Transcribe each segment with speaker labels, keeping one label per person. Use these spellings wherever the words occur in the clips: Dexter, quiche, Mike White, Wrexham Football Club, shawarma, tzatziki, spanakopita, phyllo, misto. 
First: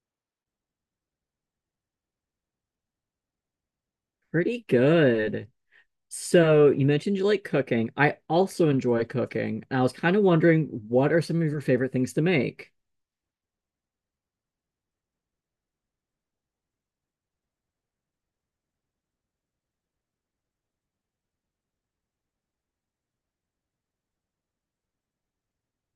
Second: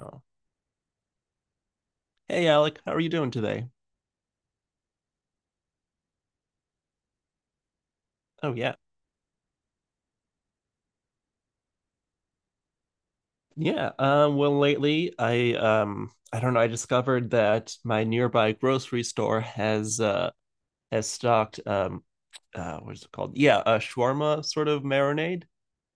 Speaker 1: Oh. Hey Alec, how are you doing today?
Speaker 2: Pretty good. So you mentioned you like cooking. I
Speaker 1: Oh
Speaker 2: also
Speaker 1: yeah.
Speaker 2: enjoy cooking. And I was kind of wondering what are some of your favorite things to make?
Speaker 1: Yeah. Well lately I don't know, I discovered that my nearby grocery store has stocked what is it called? Yeah, a shawarma sort of marinade.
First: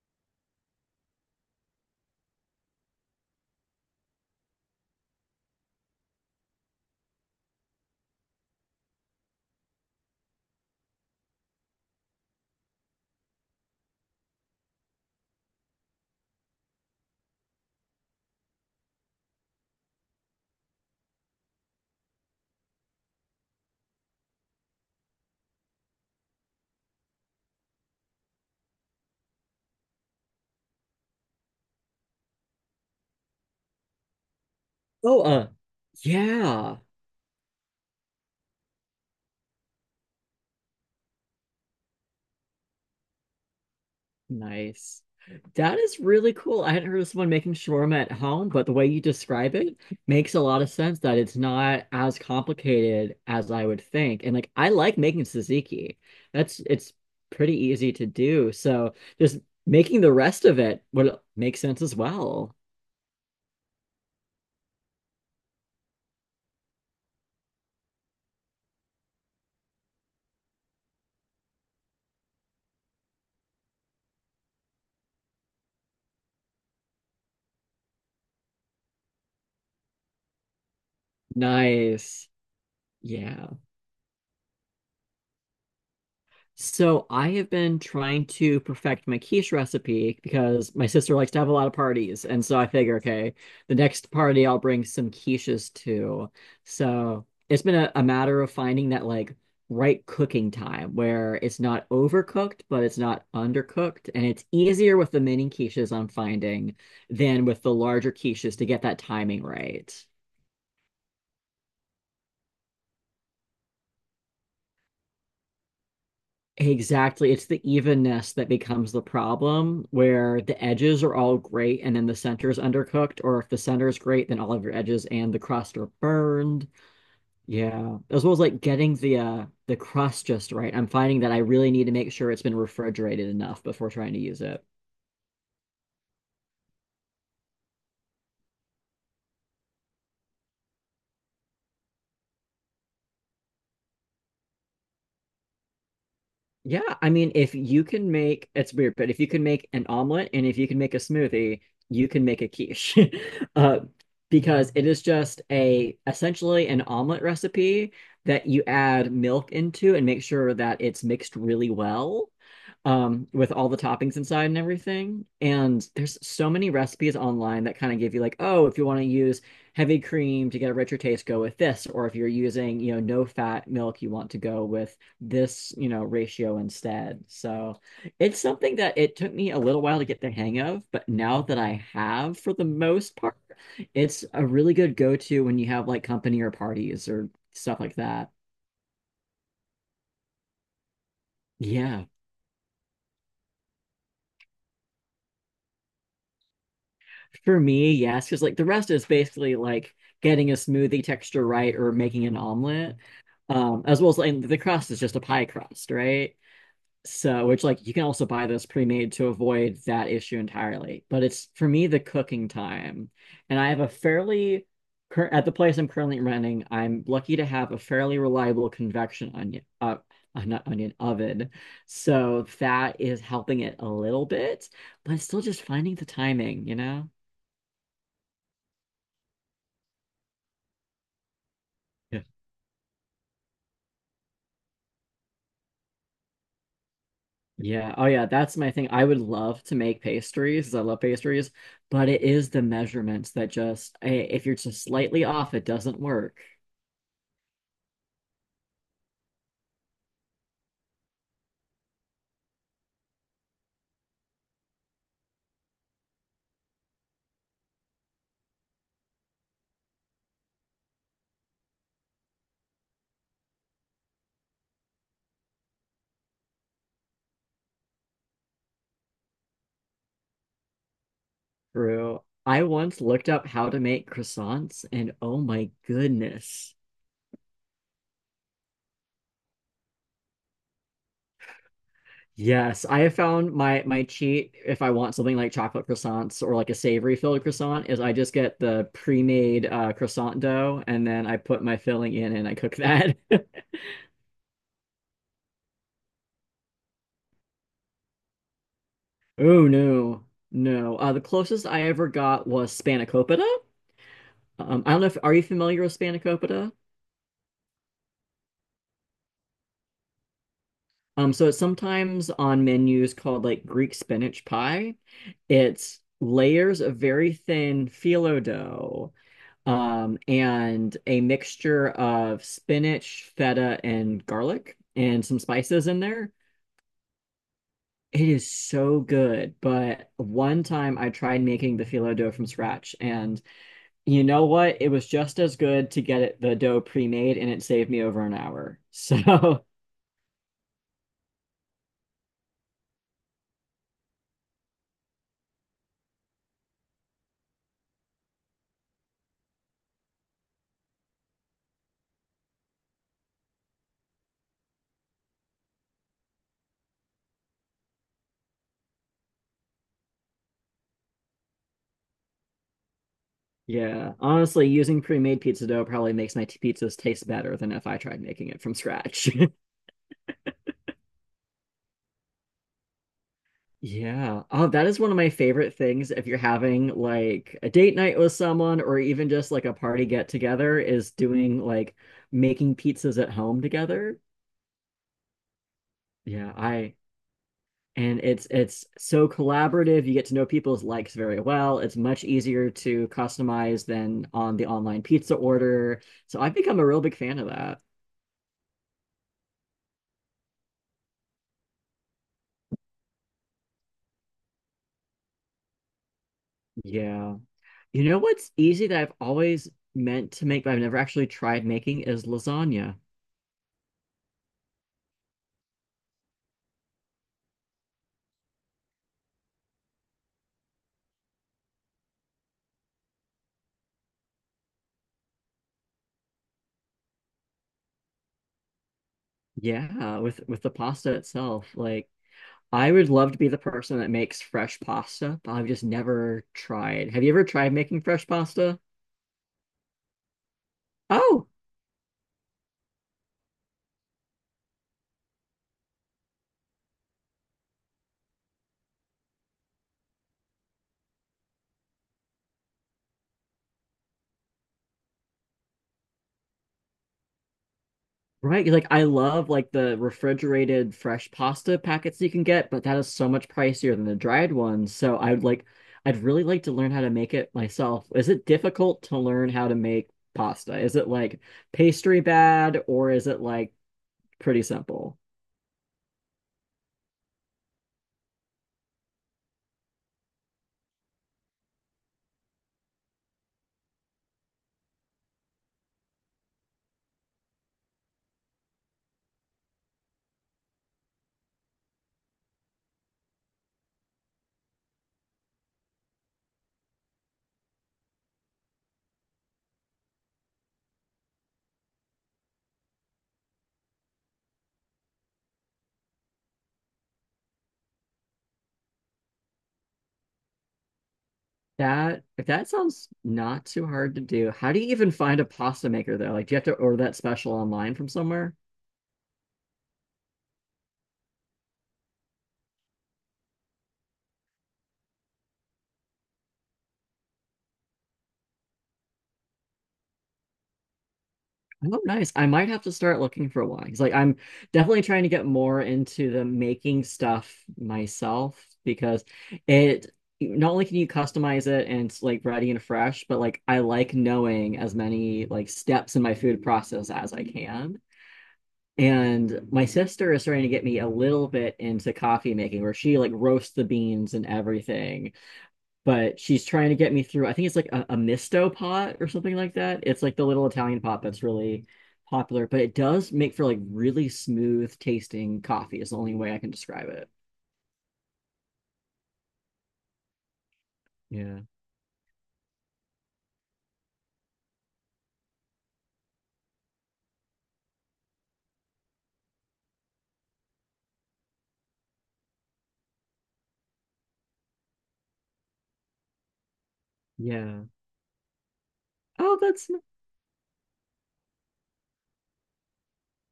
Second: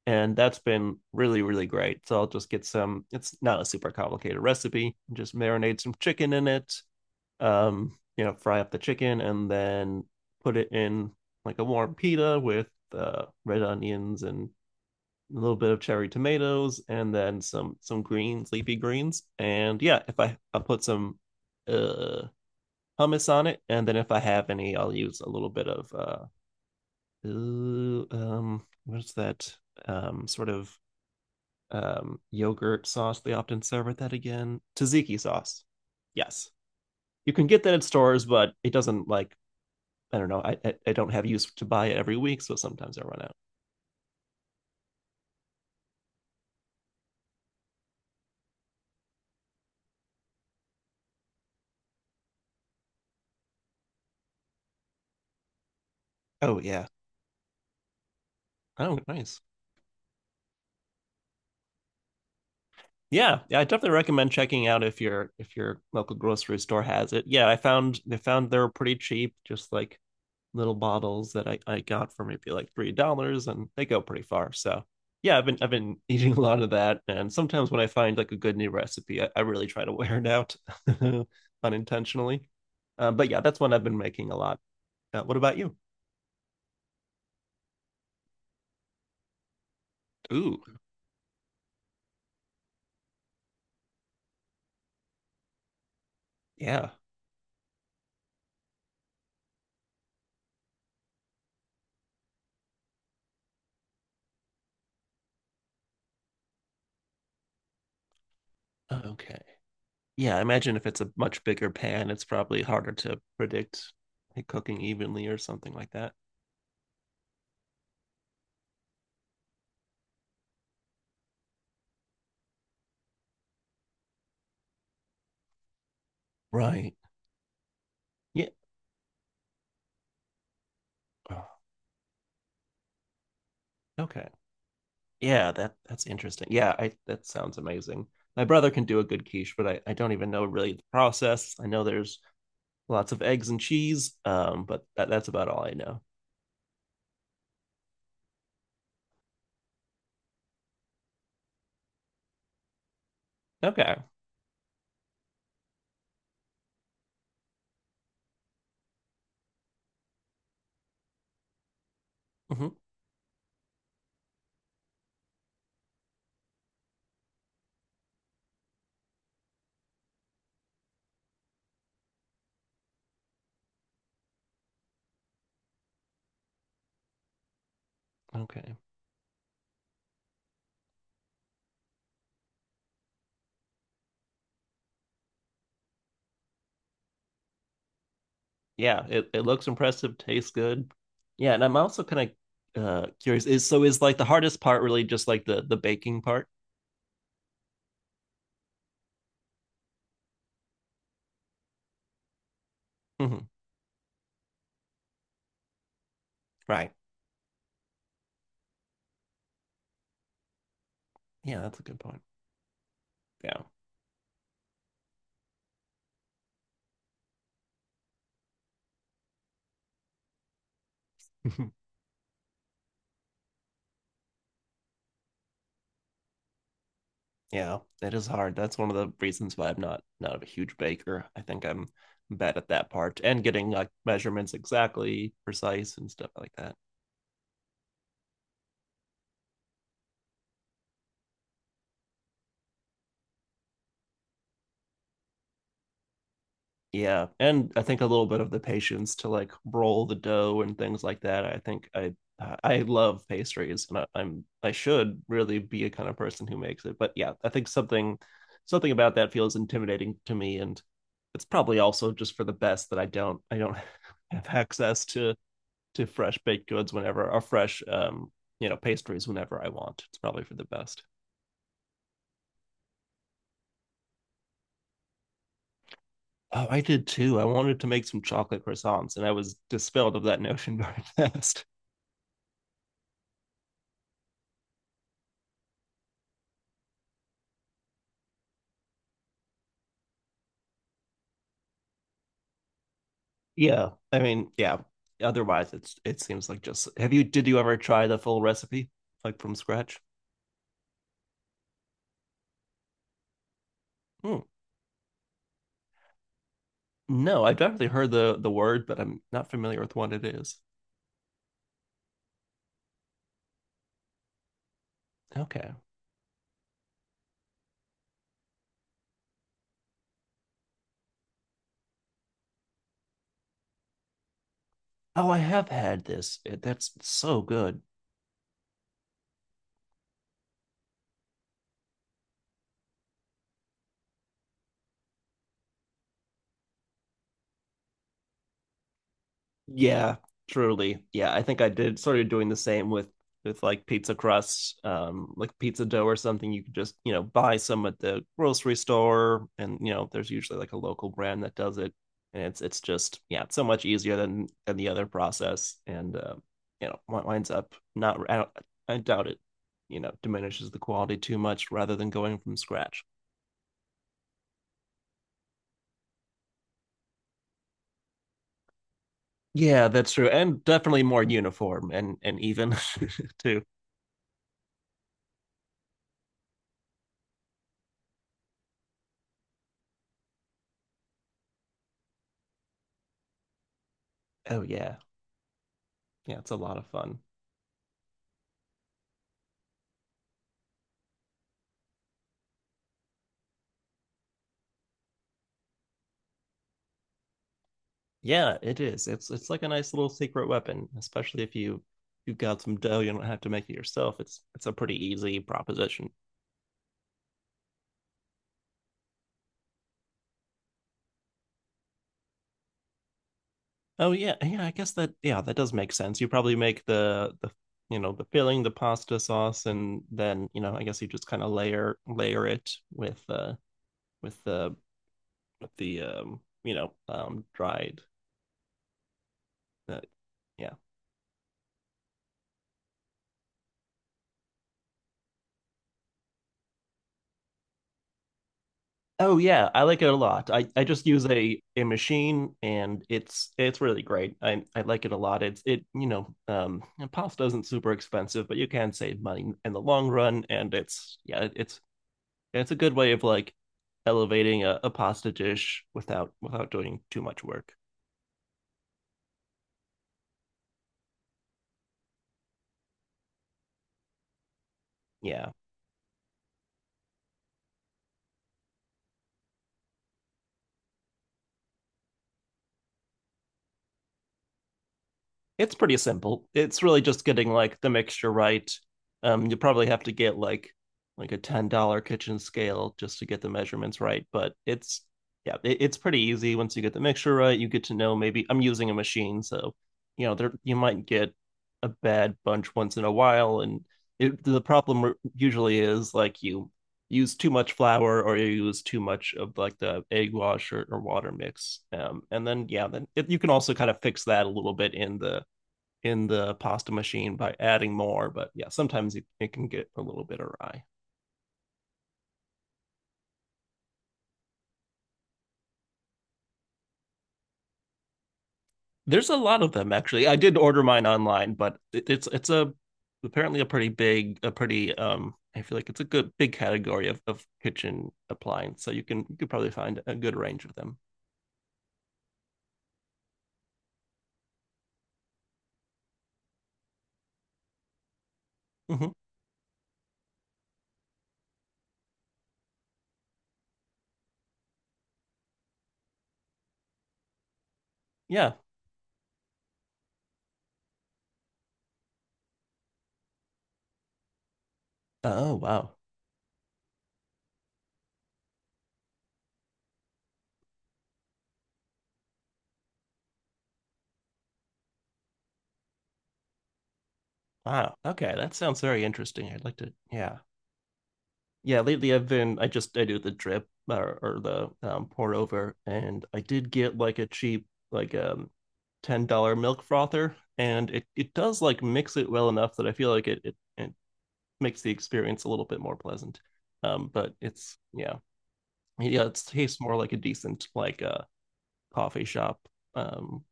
Speaker 1: And that's been really, really great. So I'll just get some, it's not a super complicated recipe. Just marinate some chicken in it. You know, fry up the chicken and then put it in like a warm pita with red onions and a little bit of cherry tomatoes, and then some greens, leafy greens. And yeah, if I'll put some uh hummus on it, and then if I have any, I'll use a little bit of what's that sort of yogurt sauce they often serve with that again tzatziki
Speaker 2: Oh,
Speaker 1: sauce. Yes,
Speaker 2: yeah.
Speaker 1: you can get that at stores, but it doesn't like I don't know. I don't have use to buy it every week, so sometimes I run out.
Speaker 2: Nice. That is really cool. I hadn't heard of someone making shawarma at home, but the way you describe it makes a lot of sense that it's not as complicated as I would think. And like I like making tzatziki.
Speaker 1: Oh
Speaker 2: That's
Speaker 1: yeah.
Speaker 2: it's pretty easy to do. So
Speaker 1: Oh,
Speaker 2: just
Speaker 1: nice.
Speaker 2: making the rest of it would make sense as well.
Speaker 1: Yeah, yeah, I definitely recommend checking out if your local grocery store has it. Yeah, I found they were pretty cheap, just like little bottles that I got for maybe like $3 and they go pretty far. So yeah, I've been eating a lot of that and sometimes when I find like a good new recipe, I really try to wear it out
Speaker 2: Nice.
Speaker 1: unintentionally. But yeah,
Speaker 2: Yeah.
Speaker 1: that's one I've been making a lot. What about you?
Speaker 2: So I have been trying to perfect my quiche recipe
Speaker 1: Ooh,
Speaker 2: because my sister likes to have a lot of parties. And so I figure, okay, the next party I'll bring some quiches to.
Speaker 1: yeah.
Speaker 2: So it's been a matter of finding that like right cooking time where it's not overcooked, but it's not undercooked. And it's easier with the mini quiches I'm finding than with the larger quiches to get that
Speaker 1: Okay.
Speaker 2: timing right.
Speaker 1: Yeah, I imagine if it's a much bigger pan, it's probably harder to predict it cooking evenly or something like that.
Speaker 2: Exactly. It's the evenness that becomes the problem where the edges are all great and then the center is undercooked, or if the center is great, then all of your edges and the crust are burned.
Speaker 1: Right.
Speaker 2: Yeah. As well as
Speaker 1: Yeah.
Speaker 2: like getting the crust just right. I'm finding that I
Speaker 1: Oh,
Speaker 2: really need to make sure it's been refrigerated enough before trying to
Speaker 1: Okay.
Speaker 2: use it.
Speaker 1: Yeah, that's interesting. Yeah, I that sounds amazing. My brother can do a good quiche, but I don't even know really the process. I know there's lots of eggs and cheese, but that's about all I know.
Speaker 2: Yeah, I mean, if you can make it's weird, but if you can make an omelet and if you can make a smoothie, you can make a quiche. Uh,
Speaker 1: Okay.
Speaker 2: because it is just a essentially an omelet recipe that you add milk into and make sure that it's mixed really well,
Speaker 1: Hmm.
Speaker 2: with all the toppings inside and everything. And there's so many recipes online that kind of give you like, oh, if you want to use heavy cream to get a richer taste, go with this. Or if you're using, you know, no fat milk, you want to go with this, you know, ratio instead. So it's
Speaker 1: Okay.
Speaker 2: something that it took me a little while to get the hang of, but now that I have for the most part, it's a really good go-to when you have like company or parties or stuff like that.
Speaker 1: Yeah, it looks impressive, tastes good. Yeah, and I'm also
Speaker 2: Yeah.
Speaker 1: kind of curious is so is like the hardest part really just like the baking part?
Speaker 2: For me, yes, because like the rest is basically like getting a smoothie texture right or making an omelet.
Speaker 1: Hmm.
Speaker 2: As well as like the crust is just a pie crust, right?
Speaker 1: Right.
Speaker 2: So, which like you can also buy those pre-made to avoid that issue entirely. But it's
Speaker 1: Yeah,
Speaker 2: for
Speaker 1: that's a
Speaker 2: me the
Speaker 1: good point.
Speaker 2: cooking time. And
Speaker 1: Yeah.
Speaker 2: I have a fairly cur at the place I'm currently renting, I'm lucky to have a fairly reliable convection onion not onion oven. So that is helping it a little bit, but it's still just finding the timing, you know?
Speaker 1: yeah, it is hard. That's one of the reasons why I'm not a huge baker. I think I'm
Speaker 2: Yeah.
Speaker 1: bad at that part and getting like measurements exactly precise and stuff like that.
Speaker 2: Yeah. Oh yeah, that's my thing. I would love to make pastries 'cause I love pastries, but it is the measurements that if you're just slightly off, it doesn't work.
Speaker 1: Yeah, and I think a little bit of the patience to like roll the dough and things like that. I love pastries, and I should really be a kind of person who makes it. But yeah, I think something about that feels intimidating to me, and it's probably also just for the best that I don't have access to fresh baked goods whenever or fresh you know pastries whenever I want. It's probably for the best.
Speaker 2: True. I once looked up how to make croissants, and oh my
Speaker 1: Oh,
Speaker 2: goodness.
Speaker 1: I did too. I wanted to make some chocolate croissants, and I was dispelled of that notion very fast.
Speaker 2: Yes, I have found my cheat if I want something like chocolate croissants or like a savory filled croissant is I just get the pre-made croissant dough and then I put my filling in and I cook that.
Speaker 1: Yeah, I mean, yeah. Otherwise, it's it seems like just. Have you? Did you ever try the full recipe, like from
Speaker 2: Oh
Speaker 1: scratch?
Speaker 2: no, no. The closest I ever got was spanakopita.
Speaker 1: Hmm.
Speaker 2: I don't know if are you familiar with spanakopita?
Speaker 1: No, I've definitely heard the word, but I'm not familiar with what it is.
Speaker 2: So it's sometimes on menus called like Greek spinach pie.
Speaker 1: Okay.
Speaker 2: It's layers of very thin phyllo dough, and a mixture of spinach, feta, and garlic, and
Speaker 1: Oh, I
Speaker 2: some
Speaker 1: have
Speaker 2: spices in
Speaker 1: had
Speaker 2: there.
Speaker 1: this. It, that's so good.
Speaker 2: It is so good. But one time I tried making the phyllo dough from scratch, and you know what? It was just as good to get it, the dough pre-made, and it saved me over an hour. So
Speaker 1: Yeah, truly. Yeah, I think I did started doing the same with like pizza crust, like pizza dough or something. You could just, you know, buy some at the grocery store and, you know, there's usually like a local brand that does it. And it's just, yeah, it's so much easier than the other process. And you know, winds up not I don't, I doubt it, you know, diminishes the quality too much rather than going from scratch.
Speaker 2: Yeah, honestly, using pre-made pizza dough probably makes my pizzas taste better than if I tried making it from scratch.
Speaker 1: Yeah, that's true. And definitely more uniform and even too.
Speaker 2: Yeah. Oh, that is one of my favorite things if you're having like a date night with someone or even just like a party get together is doing like making pizzas at home together.
Speaker 1: Oh yeah. Yeah, it's
Speaker 2: Yeah,
Speaker 1: a lot of
Speaker 2: I
Speaker 1: fun.
Speaker 2: and it's so collaborative. You get to know people's likes very well. It's much easier to customize than on the online pizza order. So I've become a real big fan of that.
Speaker 1: Yeah, it is. It's like a nice little secret weapon, especially if you you've got some dough, you don't have to make it yourself. It's a pretty easy proposition.
Speaker 2: Yeah. You know what's easy that I've always meant to make, but I've never actually tried making is lasagna.
Speaker 1: Oh yeah, yeah, I guess that yeah, that does make sense. You probably make the you know, the filling, the pasta sauce, and then, you know, I guess you just kind of layer it with the with the you know, dried uh,
Speaker 2: Yeah, with the
Speaker 1: yeah,
Speaker 2: pasta itself. Like I would love to be the person that makes fresh pasta, but I've just never tried. Have you ever tried making fresh pasta?
Speaker 1: Oh yeah, I like it a lot. I just use
Speaker 2: Oh.
Speaker 1: a machine and it's really great. I like it a lot. It's it you know and pasta isn't super expensive, but you can save money in the long run and it's yeah it's a good way of like elevating a pasta dish without without doing too much work.
Speaker 2: Right, Like I love like the refrigerated fresh pasta packets you can get, but that is so much pricier than the dried ones. So I would
Speaker 1: Yeah.
Speaker 2: like I'd really like to learn how to make it myself. Is it difficult to learn how to make pasta? Is it like pastry bad or is it like pretty simple?
Speaker 1: It's pretty simple. It's really just getting like the mixture right. You probably have to get like a $10 kitchen scale just to get the measurements right. But it's yeah, it's pretty easy once you get the mixture right. You get to know maybe I'm using a machine, so you know there you might get a bad bunch once in a while, and it, the problem usually is like you use too much flour or you use too much of like the egg wash or water mix and then yeah then it, you can also kind of fix that a little bit in the pasta machine by adding more, but yeah, sometimes it can get a little bit awry.
Speaker 2: That if that sounds not too hard to do, how do you even find a pasta maker though? Like do you have to order that special online from somewhere?
Speaker 1: There's a lot of them actually. I did order mine online, but it's a apparently a pretty big a pretty I feel like it's a good big category of kitchen appliance. So you can you could probably find a good range of them.
Speaker 2: Oh, nice. I might have to start looking for one. 'Cause, like I'm definitely trying to get more into the making stuff myself
Speaker 1: Hmm.
Speaker 2: because it not only can you customize it and it's like ready and fresh, but like I like knowing as many like steps in my food process as I can.
Speaker 1: Yeah.
Speaker 2: And my sister is starting to get me a little bit into coffee making where she like roasts the beans and everything
Speaker 1: Oh wow.
Speaker 2: but she's trying to get me through. I think it's like a misto pot or something like that. It's like the little Italian pot that's really popular, but it does make for like really smooth tasting coffee is the only way I can describe it.
Speaker 1: Wow. Okay, that sounds very interesting. I'd like to yeah,
Speaker 2: Yeah.
Speaker 1: yeah, lately I've been I just I do the drip or the pour over, and I did get like a cheap like $10 milk frother, and it does like mix it well enough that I feel like it makes the experience a little bit more pleasant. But it's
Speaker 2: Yeah.
Speaker 1: yeah yeah it
Speaker 2: Oh,
Speaker 1: tastes
Speaker 2: that's
Speaker 1: more like a decent like a coffee shop um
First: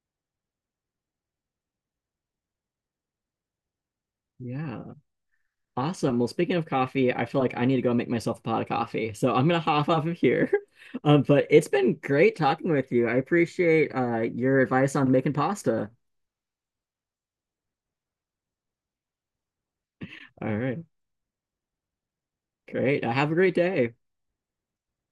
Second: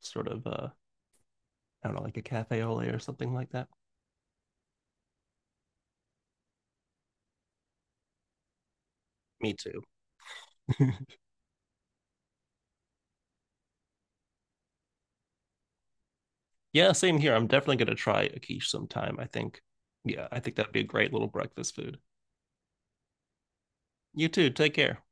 Speaker 1: sort of I don't know like a cafe au lait or something like that.
Speaker 2: yeah. Awesome. Well, speaking of coffee, I feel like I need to go make myself a pot of coffee. So I'm
Speaker 1: Me
Speaker 2: gonna
Speaker 1: too.
Speaker 2: hop off of here. But it's been great talking with you. I appreciate your advice on making pasta.
Speaker 1: Yeah, same here. I'm definitely gonna try a quiche sometime. I think, yeah, I think
Speaker 2: All
Speaker 1: that'd be a
Speaker 2: right.
Speaker 1: great little breakfast food.
Speaker 2: Great. Have a great day.
Speaker 1: You too. Take care.